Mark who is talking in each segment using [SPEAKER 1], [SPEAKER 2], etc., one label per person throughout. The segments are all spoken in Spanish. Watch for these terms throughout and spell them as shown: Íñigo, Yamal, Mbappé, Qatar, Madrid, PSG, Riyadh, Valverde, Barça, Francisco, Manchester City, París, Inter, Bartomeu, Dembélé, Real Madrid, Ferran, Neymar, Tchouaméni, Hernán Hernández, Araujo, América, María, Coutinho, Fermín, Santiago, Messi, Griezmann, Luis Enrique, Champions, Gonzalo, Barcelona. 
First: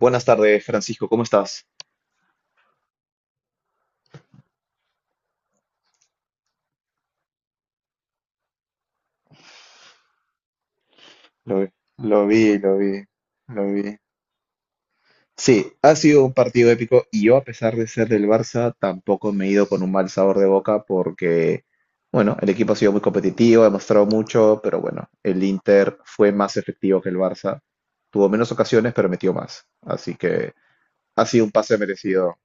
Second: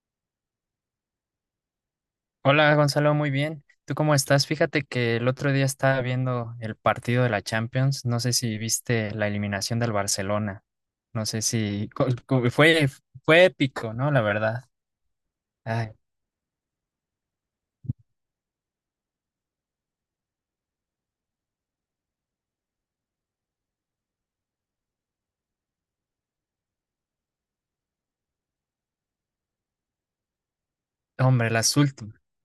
[SPEAKER 1] Buenas tardes, Francisco, ¿cómo estás?
[SPEAKER 2] Hola Gonzalo, muy bien. ¿Tú cómo estás? Fíjate que el otro día estaba viendo el partido de la Champions. No sé si viste la eliminación del Barcelona. No sé
[SPEAKER 1] Lo, vi,
[SPEAKER 2] si co-
[SPEAKER 1] lo
[SPEAKER 2] co-
[SPEAKER 1] vi, lo
[SPEAKER 2] fue,
[SPEAKER 1] vi.
[SPEAKER 2] Fue
[SPEAKER 1] lo
[SPEAKER 2] épico,
[SPEAKER 1] vi.
[SPEAKER 2] ¿no? La verdad.
[SPEAKER 1] Sí,
[SPEAKER 2] Ay,
[SPEAKER 1] ha sido un partido épico y yo, a pesar de ser del Barça, tampoco me he ido con un mal sabor de boca porque, bueno, el equipo ha sido muy competitivo, ha mostrado mucho, pero bueno, el Inter fue más efectivo que el Barça. Tuvo menos ocasiones, pero metió más. Así que ha sido un
[SPEAKER 2] hombre,
[SPEAKER 1] pase merecido.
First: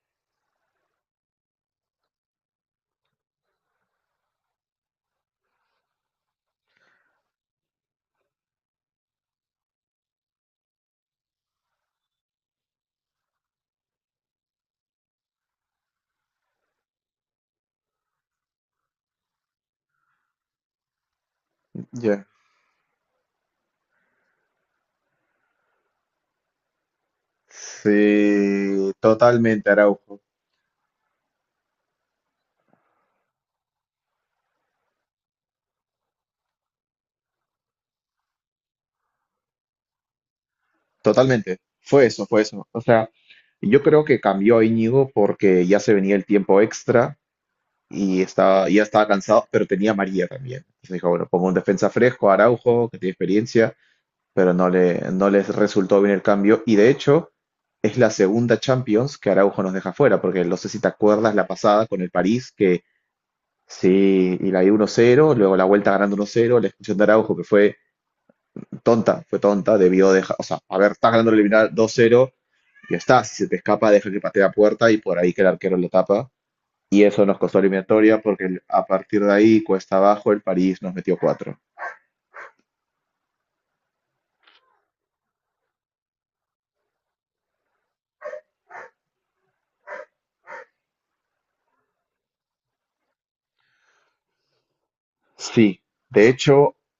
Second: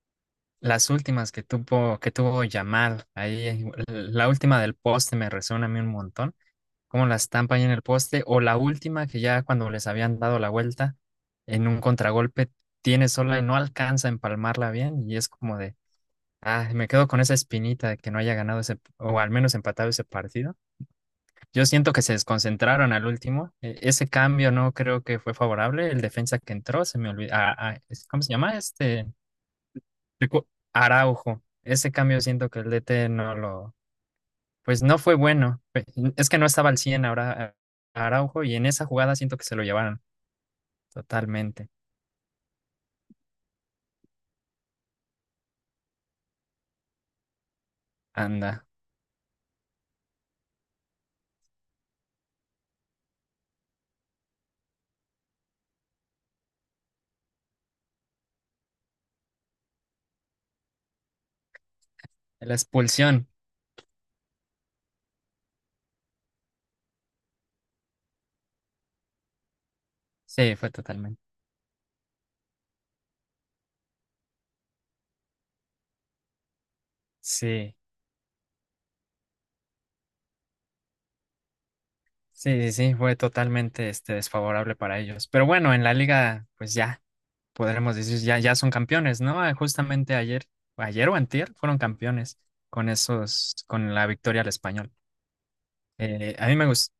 [SPEAKER 2] las últimas que tuvo Yamal ahí, la última del poste me resuena a mí un montón. Cómo la estampa ahí en el poste, o la última que ya cuando les habían dado la vuelta en un contragolpe tiene sola y no alcanza a empalmarla bien, y es como de... Ah, me quedo con esa espinita de que no haya ganado ese, o al menos empatado ese partido. Yo siento que se
[SPEAKER 1] Ya.
[SPEAKER 2] desconcentraron al último. Ese cambio no creo que fue favorable. El defensa que entró, se me olvidó. ¿Cómo se llama?
[SPEAKER 1] Sí, totalmente, Araujo.
[SPEAKER 2] Recu- Araujo. Ese cambio siento que el DT no lo, pues no fue bueno. Es que no estaba al 100 ahora Araujo, y en esa jugada siento que se lo llevaron
[SPEAKER 1] Totalmente,
[SPEAKER 2] totalmente.
[SPEAKER 1] fue eso, fue eso. O sea, yo creo que cambió a Íñigo porque ya se venía el tiempo extra y
[SPEAKER 2] Anda.
[SPEAKER 1] estaba, ya estaba cansado, pero tenía a María también. Entonces dijo, bueno, pongo un defensa fresco, Araujo, que tiene experiencia, pero no les resultó bien el cambio. Y de hecho, es la segunda Champions que Araujo nos deja fuera, porque no sé si te acuerdas la pasada con el París,
[SPEAKER 2] La
[SPEAKER 1] que
[SPEAKER 2] expulsión.
[SPEAKER 1] sí, y la dio 1-0, luego la vuelta ganando 1-0, la expulsión de Araujo, que fue tonta, debió dejar, o
[SPEAKER 2] Sí,
[SPEAKER 1] sea,
[SPEAKER 2] fue
[SPEAKER 1] haber, está
[SPEAKER 2] totalmente.
[SPEAKER 1] ganando el eliminar 2-0, ya está, si se te escapa, deja que patee a puerta y por ahí que el arquero lo tapa. Y eso nos costó
[SPEAKER 2] Sí.
[SPEAKER 1] eliminatoria porque a partir de ahí, cuesta abajo, el París nos metió cuatro.
[SPEAKER 2] Sí, fue totalmente, este, desfavorable para ellos. Pero bueno, en la liga, pues ya, podremos decir, ya son campeones, ¿no? Ah, justamente ayer o antier, fueron campeones con la victoria al Español.
[SPEAKER 1] Sí, de
[SPEAKER 2] A mí me
[SPEAKER 1] hecho,
[SPEAKER 2] gustó.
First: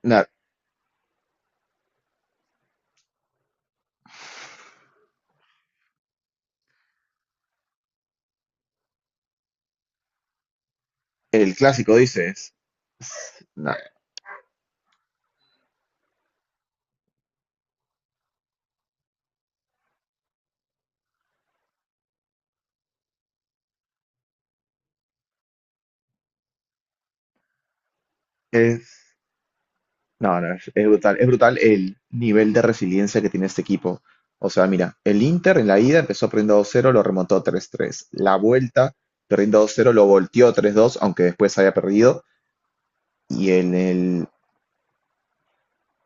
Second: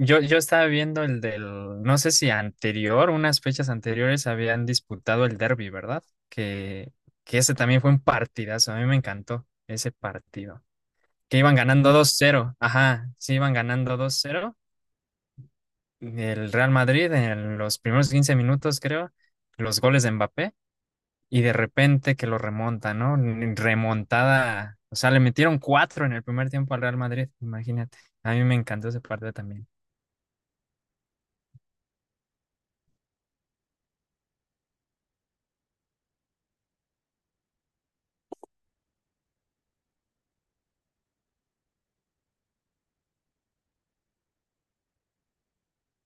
[SPEAKER 1] na-
[SPEAKER 2] Yo estaba viendo el del, no sé si anterior, unas fechas anteriores habían disputado el derby, ¿verdad? Que, que ese también fue un partidazo, a mí me encantó ese partido. Que
[SPEAKER 1] el
[SPEAKER 2] iban ganando
[SPEAKER 1] clásico
[SPEAKER 2] dos
[SPEAKER 1] dices,
[SPEAKER 2] cero ajá, sí,
[SPEAKER 1] es-
[SPEAKER 2] iban
[SPEAKER 1] na-
[SPEAKER 2] ganando 2-0 del Real Madrid en los primeros 15 minutos, creo, los goles de Mbappé, y de repente que lo remonta, ¿no? Remontada, o sea, le metieron cuatro en el primer tiempo al Real Madrid, imagínate. A mí me encantó ese
[SPEAKER 1] es,
[SPEAKER 2] partido también.
[SPEAKER 1] no, no, es brutal el nivel de resiliencia que tiene este equipo. O sea, mira, el Inter en la ida empezó perdiendo 2-0, lo remontó 3-3. La vuelta, perdiendo 2-0, lo volteó 3-2, aunque después haya perdido. Y en el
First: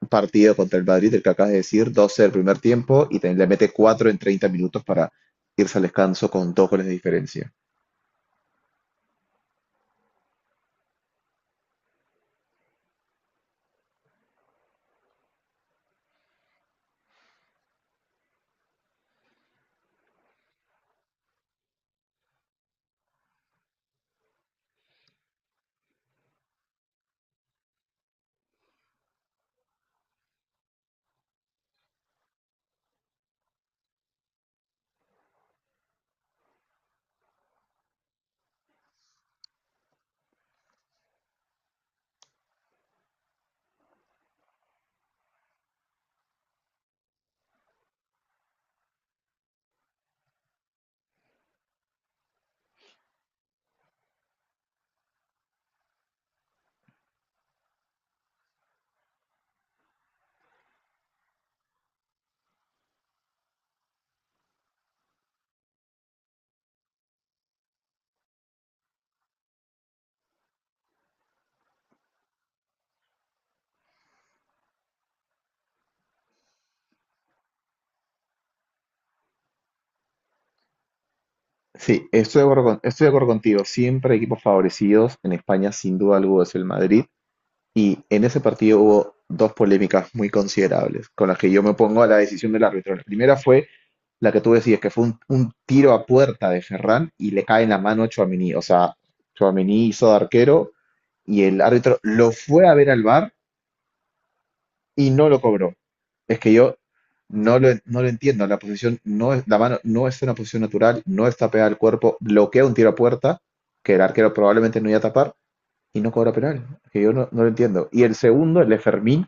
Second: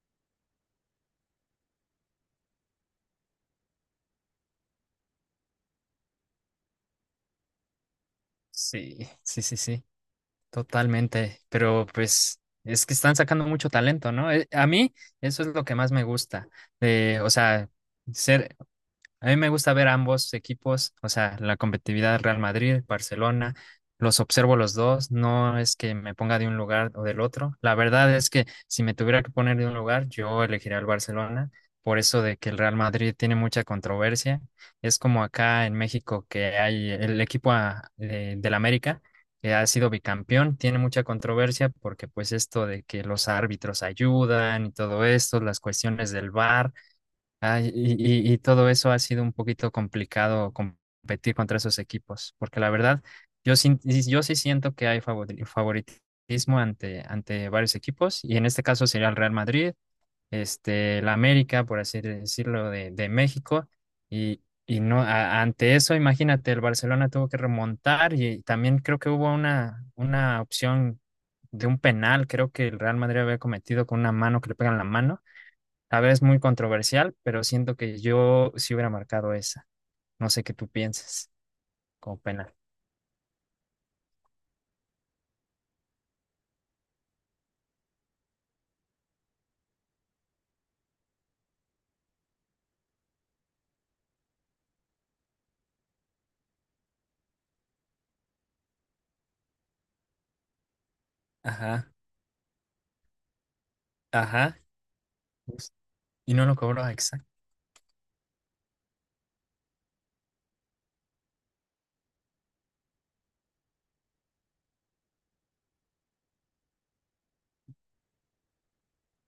[SPEAKER 1] partido contra el Madrid, el que acabas de decir, 12 del primer tiempo le mete 4 en 30 minutos para irse al descanso con dos goles de diferencia.
[SPEAKER 2] Sí, sí, totalmente. Pero pues es que están sacando mucho talento, ¿no? A mí eso es lo que más me gusta. De, o sea, ser A mí me gusta ver ambos equipos, o sea, la competitividad Real Madrid, Barcelona, los observo los dos, no es que me ponga de un lugar o del otro. La verdad es que si me tuviera que poner de un lugar, yo elegiría el Barcelona, por eso de que el Real Madrid tiene mucha controversia. Es como acá en México que hay el equipo del América, que ha sido bicampeón, tiene mucha controversia porque pues esto de que los árbitros ayudan y todo esto, las cuestiones del VAR. Ah, y todo eso ha sido un poquito complicado competir contra esos equipos, porque la verdad, yo sí siento que hay favoritismo ante varios equipos, y en este caso sería el Real Madrid, este, la América, por así decirlo, de México, y, y no, ante eso, imagínate, el Barcelona tuvo que remontar, y también creo que hubo una opción de un penal, creo que el Real Madrid había cometido con una mano, que le pegan la mano, a ver, es muy controversial, pero siento que yo sí hubiera marcado esa. No sé qué tú pienses,
[SPEAKER 1] Sí,
[SPEAKER 2] como
[SPEAKER 1] estoy de
[SPEAKER 2] penal.
[SPEAKER 1] acuerdo, estoy de acuerdo contigo. Siempre hay equipos favorecidos. En España, sin duda alguna, es el Madrid. Y en ese partido hubo dos polémicas muy considerables con las que yo me opongo a la decisión del árbitro. La primera fue la que tú decías, que fue un tiro a puerta de Ferran y le cae en la mano a Tchouaméni. O sea, Tchouaméni hizo de arquero y el
[SPEAKER 2] Ajá,
[SPEAKER 1] árbitro lo fue a ver al VAR
[SPEAKER 2] ajá.
[SPEAKER 1] y no lo
[SPEAKER 2] Pues,
[SPEAKER 1] cobró.
[SPEAKER 2] y
[SPEAKER 1] Es
[SPEAKER 2] no
[SPEAKER 1] que
[SPEAKER 2] lo
[SPEAKER 1] yo
[SPEAKER 2] cobró, exacto.
[SPEAKER 1] no lo entiendo. La posición no es, la mano no es una posición natural, no está pegada al cuerpo, bloquea un tiro a puerta que el arquero probablemente no iba a tapar y no cobra penal. Es que yo no, no lo entiendo. Y el segundo, el de Fermín,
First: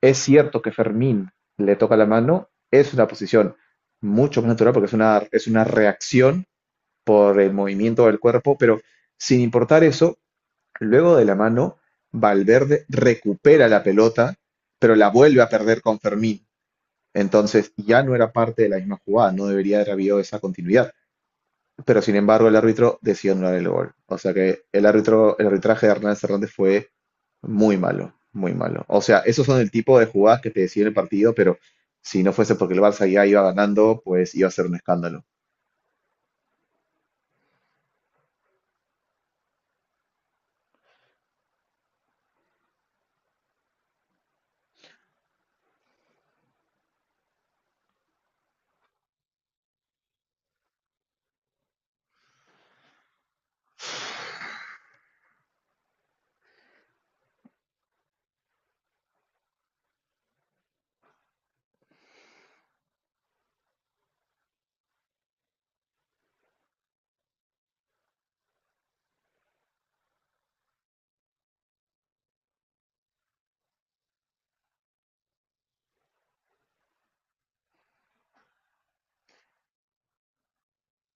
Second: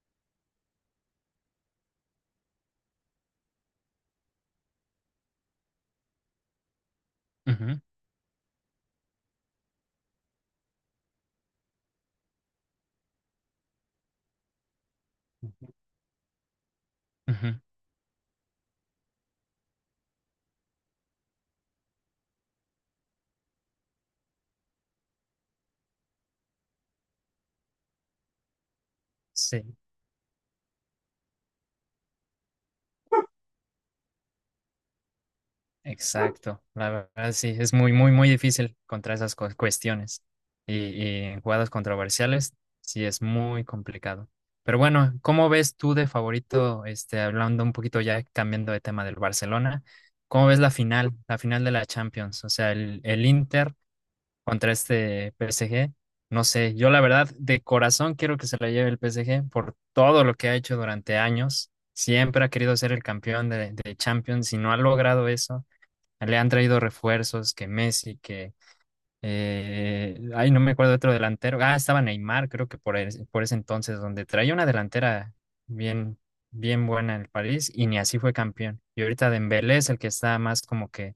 [SPEAKER 1] es cierto que Fermín le toca la mano, es una posición mucho más natural porque es una reacción por el
[SPEAKER 2] Ujú,
[SPEAKER 1] movimiento del cuerpo, pero sin importar eso, luego de la mano, Valverde recupera la pelota, pero la vuelve a perder con Fermín.
[SPEAKER 2] ujú.
[SPEAKER 1] Entonces ya no era parte de la misma jugada, no debería haber habido esa continuidad. Pero sin embargo, el árbitro decidió anular el gol. O sea que el árbitro, el arbitraje de Hernán Hernández fue muy malo, muy malo. O sea, esos son el
[SPEAKER 2] Sí,
[SPEAKER 1] tipo de jugadas que te deciden el partido, pero si no fuese porque el Barça ya iba ganando, pues iba a ser un escándalo.
[SPEAKER 2] exacto. La verdad, sí, es muy difícil contra esas cuestiones. Y en jugadas controversiales, sí, es muy complicado. Pero bueno, ¿cómo ves tú de favorito, este, hablando un poquito ya, cambiando de tema del Barcelona? ¿Cómo ves la final de la Champions? O sea, el Inter contra este PSG. No sé, yo la verdad de corazón quiero que se la lleve el PSG por todo lo que ha hecho durante años. Siempre ha querido ser el campeón de Champions y no ha logrado eso. Le han traído refuerzos, que Messi, que... ay, no me acuerdo de otro delantero. Ah, estaba Neymar, creo que por, por ese entonces, donde traía una delantera bien, bien buena en el París y ni así fue campeón. Y ahorita Dembélé es el que está más como que,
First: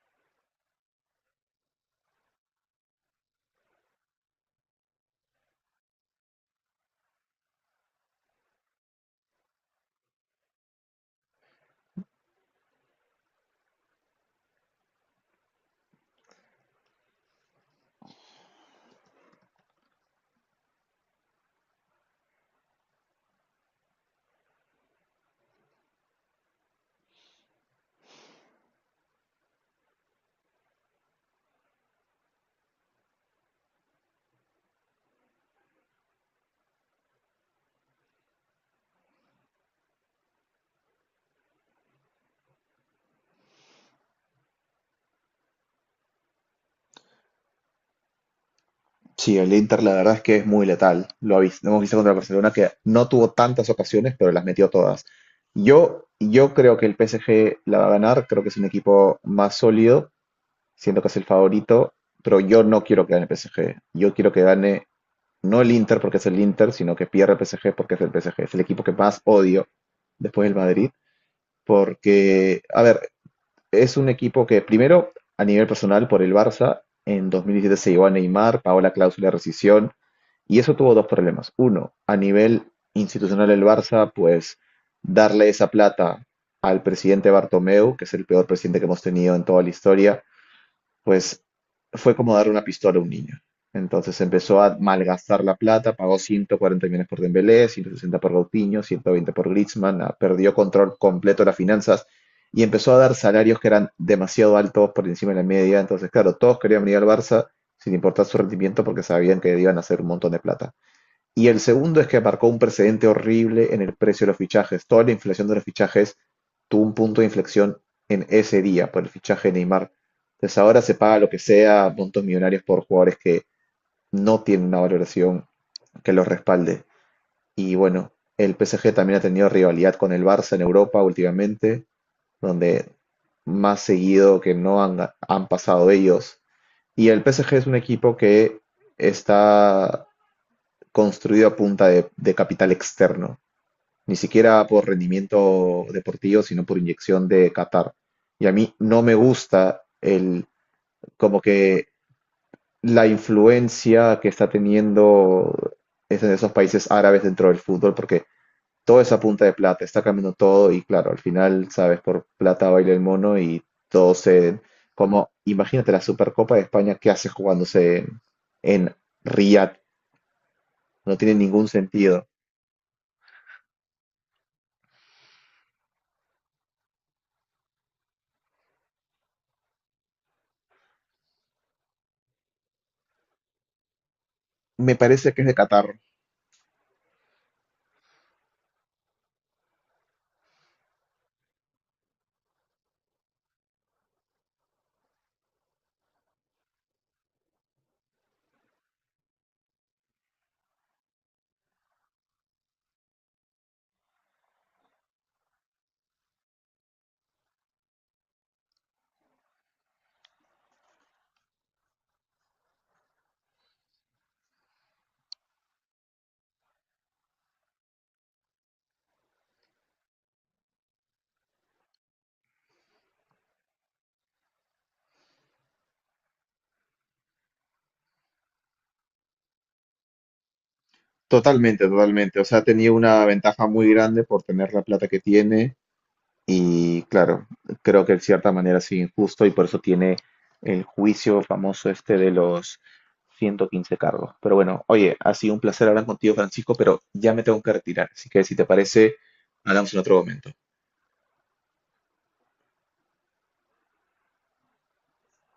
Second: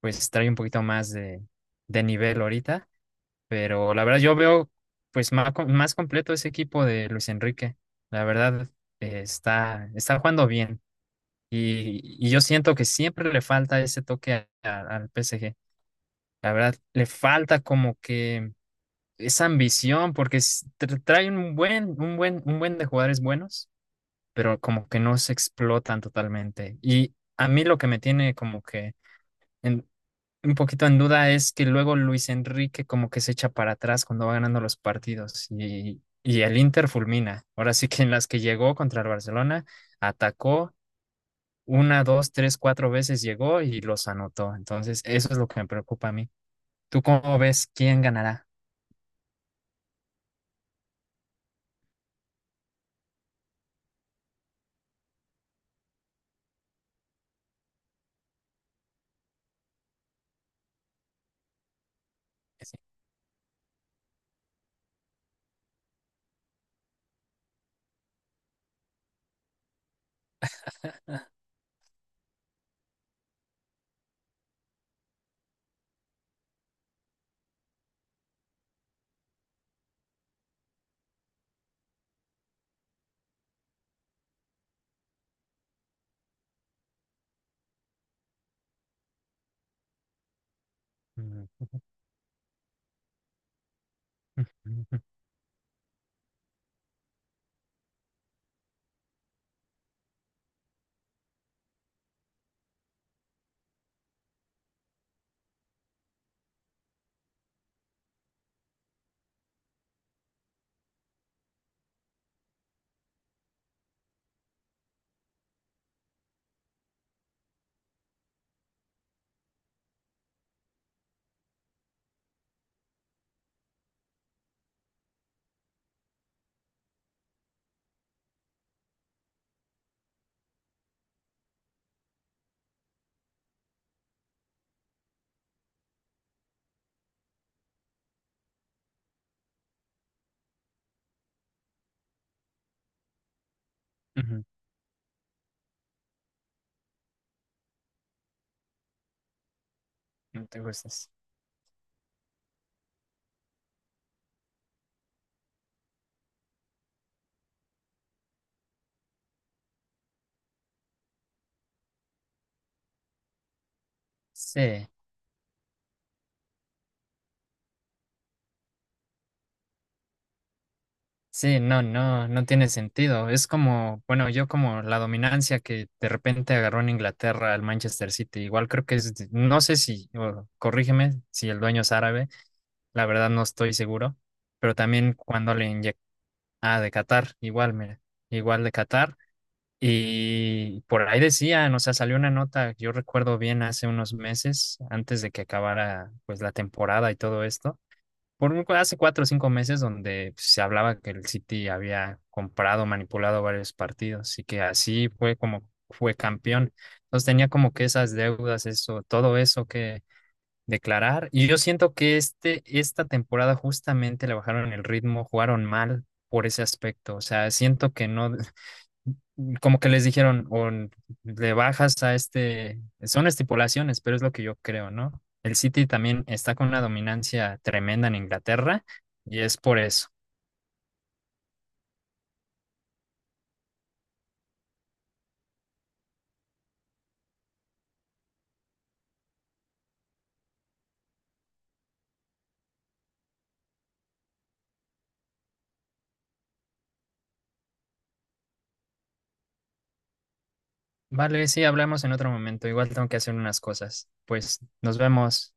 [SPEAKER 2] pues trae un poquito más de nivel ahorita, pero la verdad yo veo pues más, más completo ese equipo de Luis Enrique. La verdad, está jugando bien, y yo siento que siempre le falta ese toque al PSG. La verdad le falta como que esa ambición porque trae un buen, un buen de jugadores buenos, pero como que no se explotan totalmente. Y a mí lo que me tiene como que en- un poquito en duda es que luego Luis Enrique como que se echa para atrás cuando va ganando los partidos, y el Inter fulmina. Ahora sí que en las que llegó contra el Barcelona, atacó una, dos, tres, cuatro veces, llegó y los anotó. Entonces, eso es lo que me preocupa a mí. ¿Tú cómo ves quién ganará?
[SPEAKER 1] Sí, el Inter la verdad es que es muy letal. Hemos visto contra el Barcelona que no tuvo tantas ocasiones, pero las metió todas. Yo creo que el PSG la va a ganar, creo que es un equipo más sólido, siento que es el favorito, pero yo
[SPEAKER 2] Sí.
[SPEAKER 1] no quiero que gane el PSG. Yo quiero que gane no el Inter porque es el Inter, sino que pierda el PSG porque es el PSG. Es el equipo que más odio después del Madrid, porque, a ver, es un equipo que primero, a nivel personal, por el Barça, en 2017 se llevó a Neymar, pagó la cláusula de rescisión, y eso tuvo dos problemas. Uno, a nivel institucional el Barça, pues darle esa plata al presidente Bartomeu, que es el peor presidente que hemos tenido en toda la historia,
[SPEAKER 2] Ujú,
[SPEAKER 1] pues
[SPEAKER 2] ujú,
[SPEAKER 1] fue como dar una pistola a un niño. Entonces empezó a
[SPEAKER 2] ujú.
[SPEAKER 1] malgastar la plata, pagó 140 millones por Dembélé, 160 por Coutinho, 120 por Griezmann, ah, perdió control completo de las finanzas y empezó a dar salarios que eran demasiado altos por encima de la media. Entonces, claro, todos querían venir al Barça sin importar su rendimiento porque sabían que iban a hacer un montón de plata. Y el segundo es que marcó un precedente horrible en el precio de los fichajes. Toda la inflación de los fichajes tuvo un punto de inflexión en ese día por el fichaje de Neymar. Entonces ahora se paga lo que sea, puntos millonarios por jugadores que no tienen una valoración que los respalde. Y bueno, el PSG también ha tenido rivalidad con el Barça en Europa últimamente, donde más seguido que no han, han pasado ellos. Y el PSG es un equipo que está construido a punta de capital externo ni siquiera por rendimiento deportivo, sino por inyección de Qatar. Y a mí no me gusta el,
[SPEAKER 2] No te gustas.
[SPEAKER 1] como que la influencia que está teniendo es en esos países árabes dentro del fútbol, porque toda esa punta de plata está cambiando todo y claro, al final, sabes, por plata baila el mono y todo se...
[SPEAKER 2] Sí.
[SPEAKER 1] Como, imagínate la Supercopa de España qué hace jugándose en Riyadh, no tiene
[SPEAKER 2] Sí,
[SPEAKER 1] ningún sentido.
[SPEAKER 2] no, no tiene sentido. Es como, bueno, yo como la dominancia que de repente agarró en Inglaterra al Manchester City. Igual creo que es, no sé si, o corrígeme si el dueño es árabe, la verdad no estoy seguro, pero
[SPEAKER 1] Me
[SPEAKER 2] también
[SPEAKER 1] parece que es de
[SPEAKER 2] cuando le
[SPEAKER 1] Qatar.
[SPEAKER 2] inyectó, ah, de Qatar, igual, mira, igual de Qatar. Y por ahí decían, o sea, salió una nota, yo recuerdo bien hace unos meses, antes de que acabara pues la temporada y todo esto, hace 4 o 5 meses, donde pues se hablaba que el City había comprado, manipulado varios partidos y que así fue como fue campeón. Entonces tenía como que esas deudas, eso, todo eso que declarar. Y yo siento que esta temporada justamente le bajaron el ritmo, jugaron mal por ese aspecto. O sea, siento que no, como que les dijeron, le bajas a este, son estipulaciones, pero es lo que yo creo, ¿no? El City también está con una dominancia tremenda en Inglaterra y es por eso.
[SPEAKER 1] Totalmente, totalmente. O sea, tenía una ventaja muy grande por tener la plata que tiene y claro, creo que de cierta manera es injusto y por eso tiene el juicio famoso este de los 115 cargos. Pero bueno, oye, ha sido un placer hablar contigo, Francisco, pero ya me tengo que retirar. Así que si te parece, hablamos en otro momento.
[SPEAKER 2] Vale, sí, hablamos en otro momento. Igual tengo que hacer unas cosas. Pues nos vemos.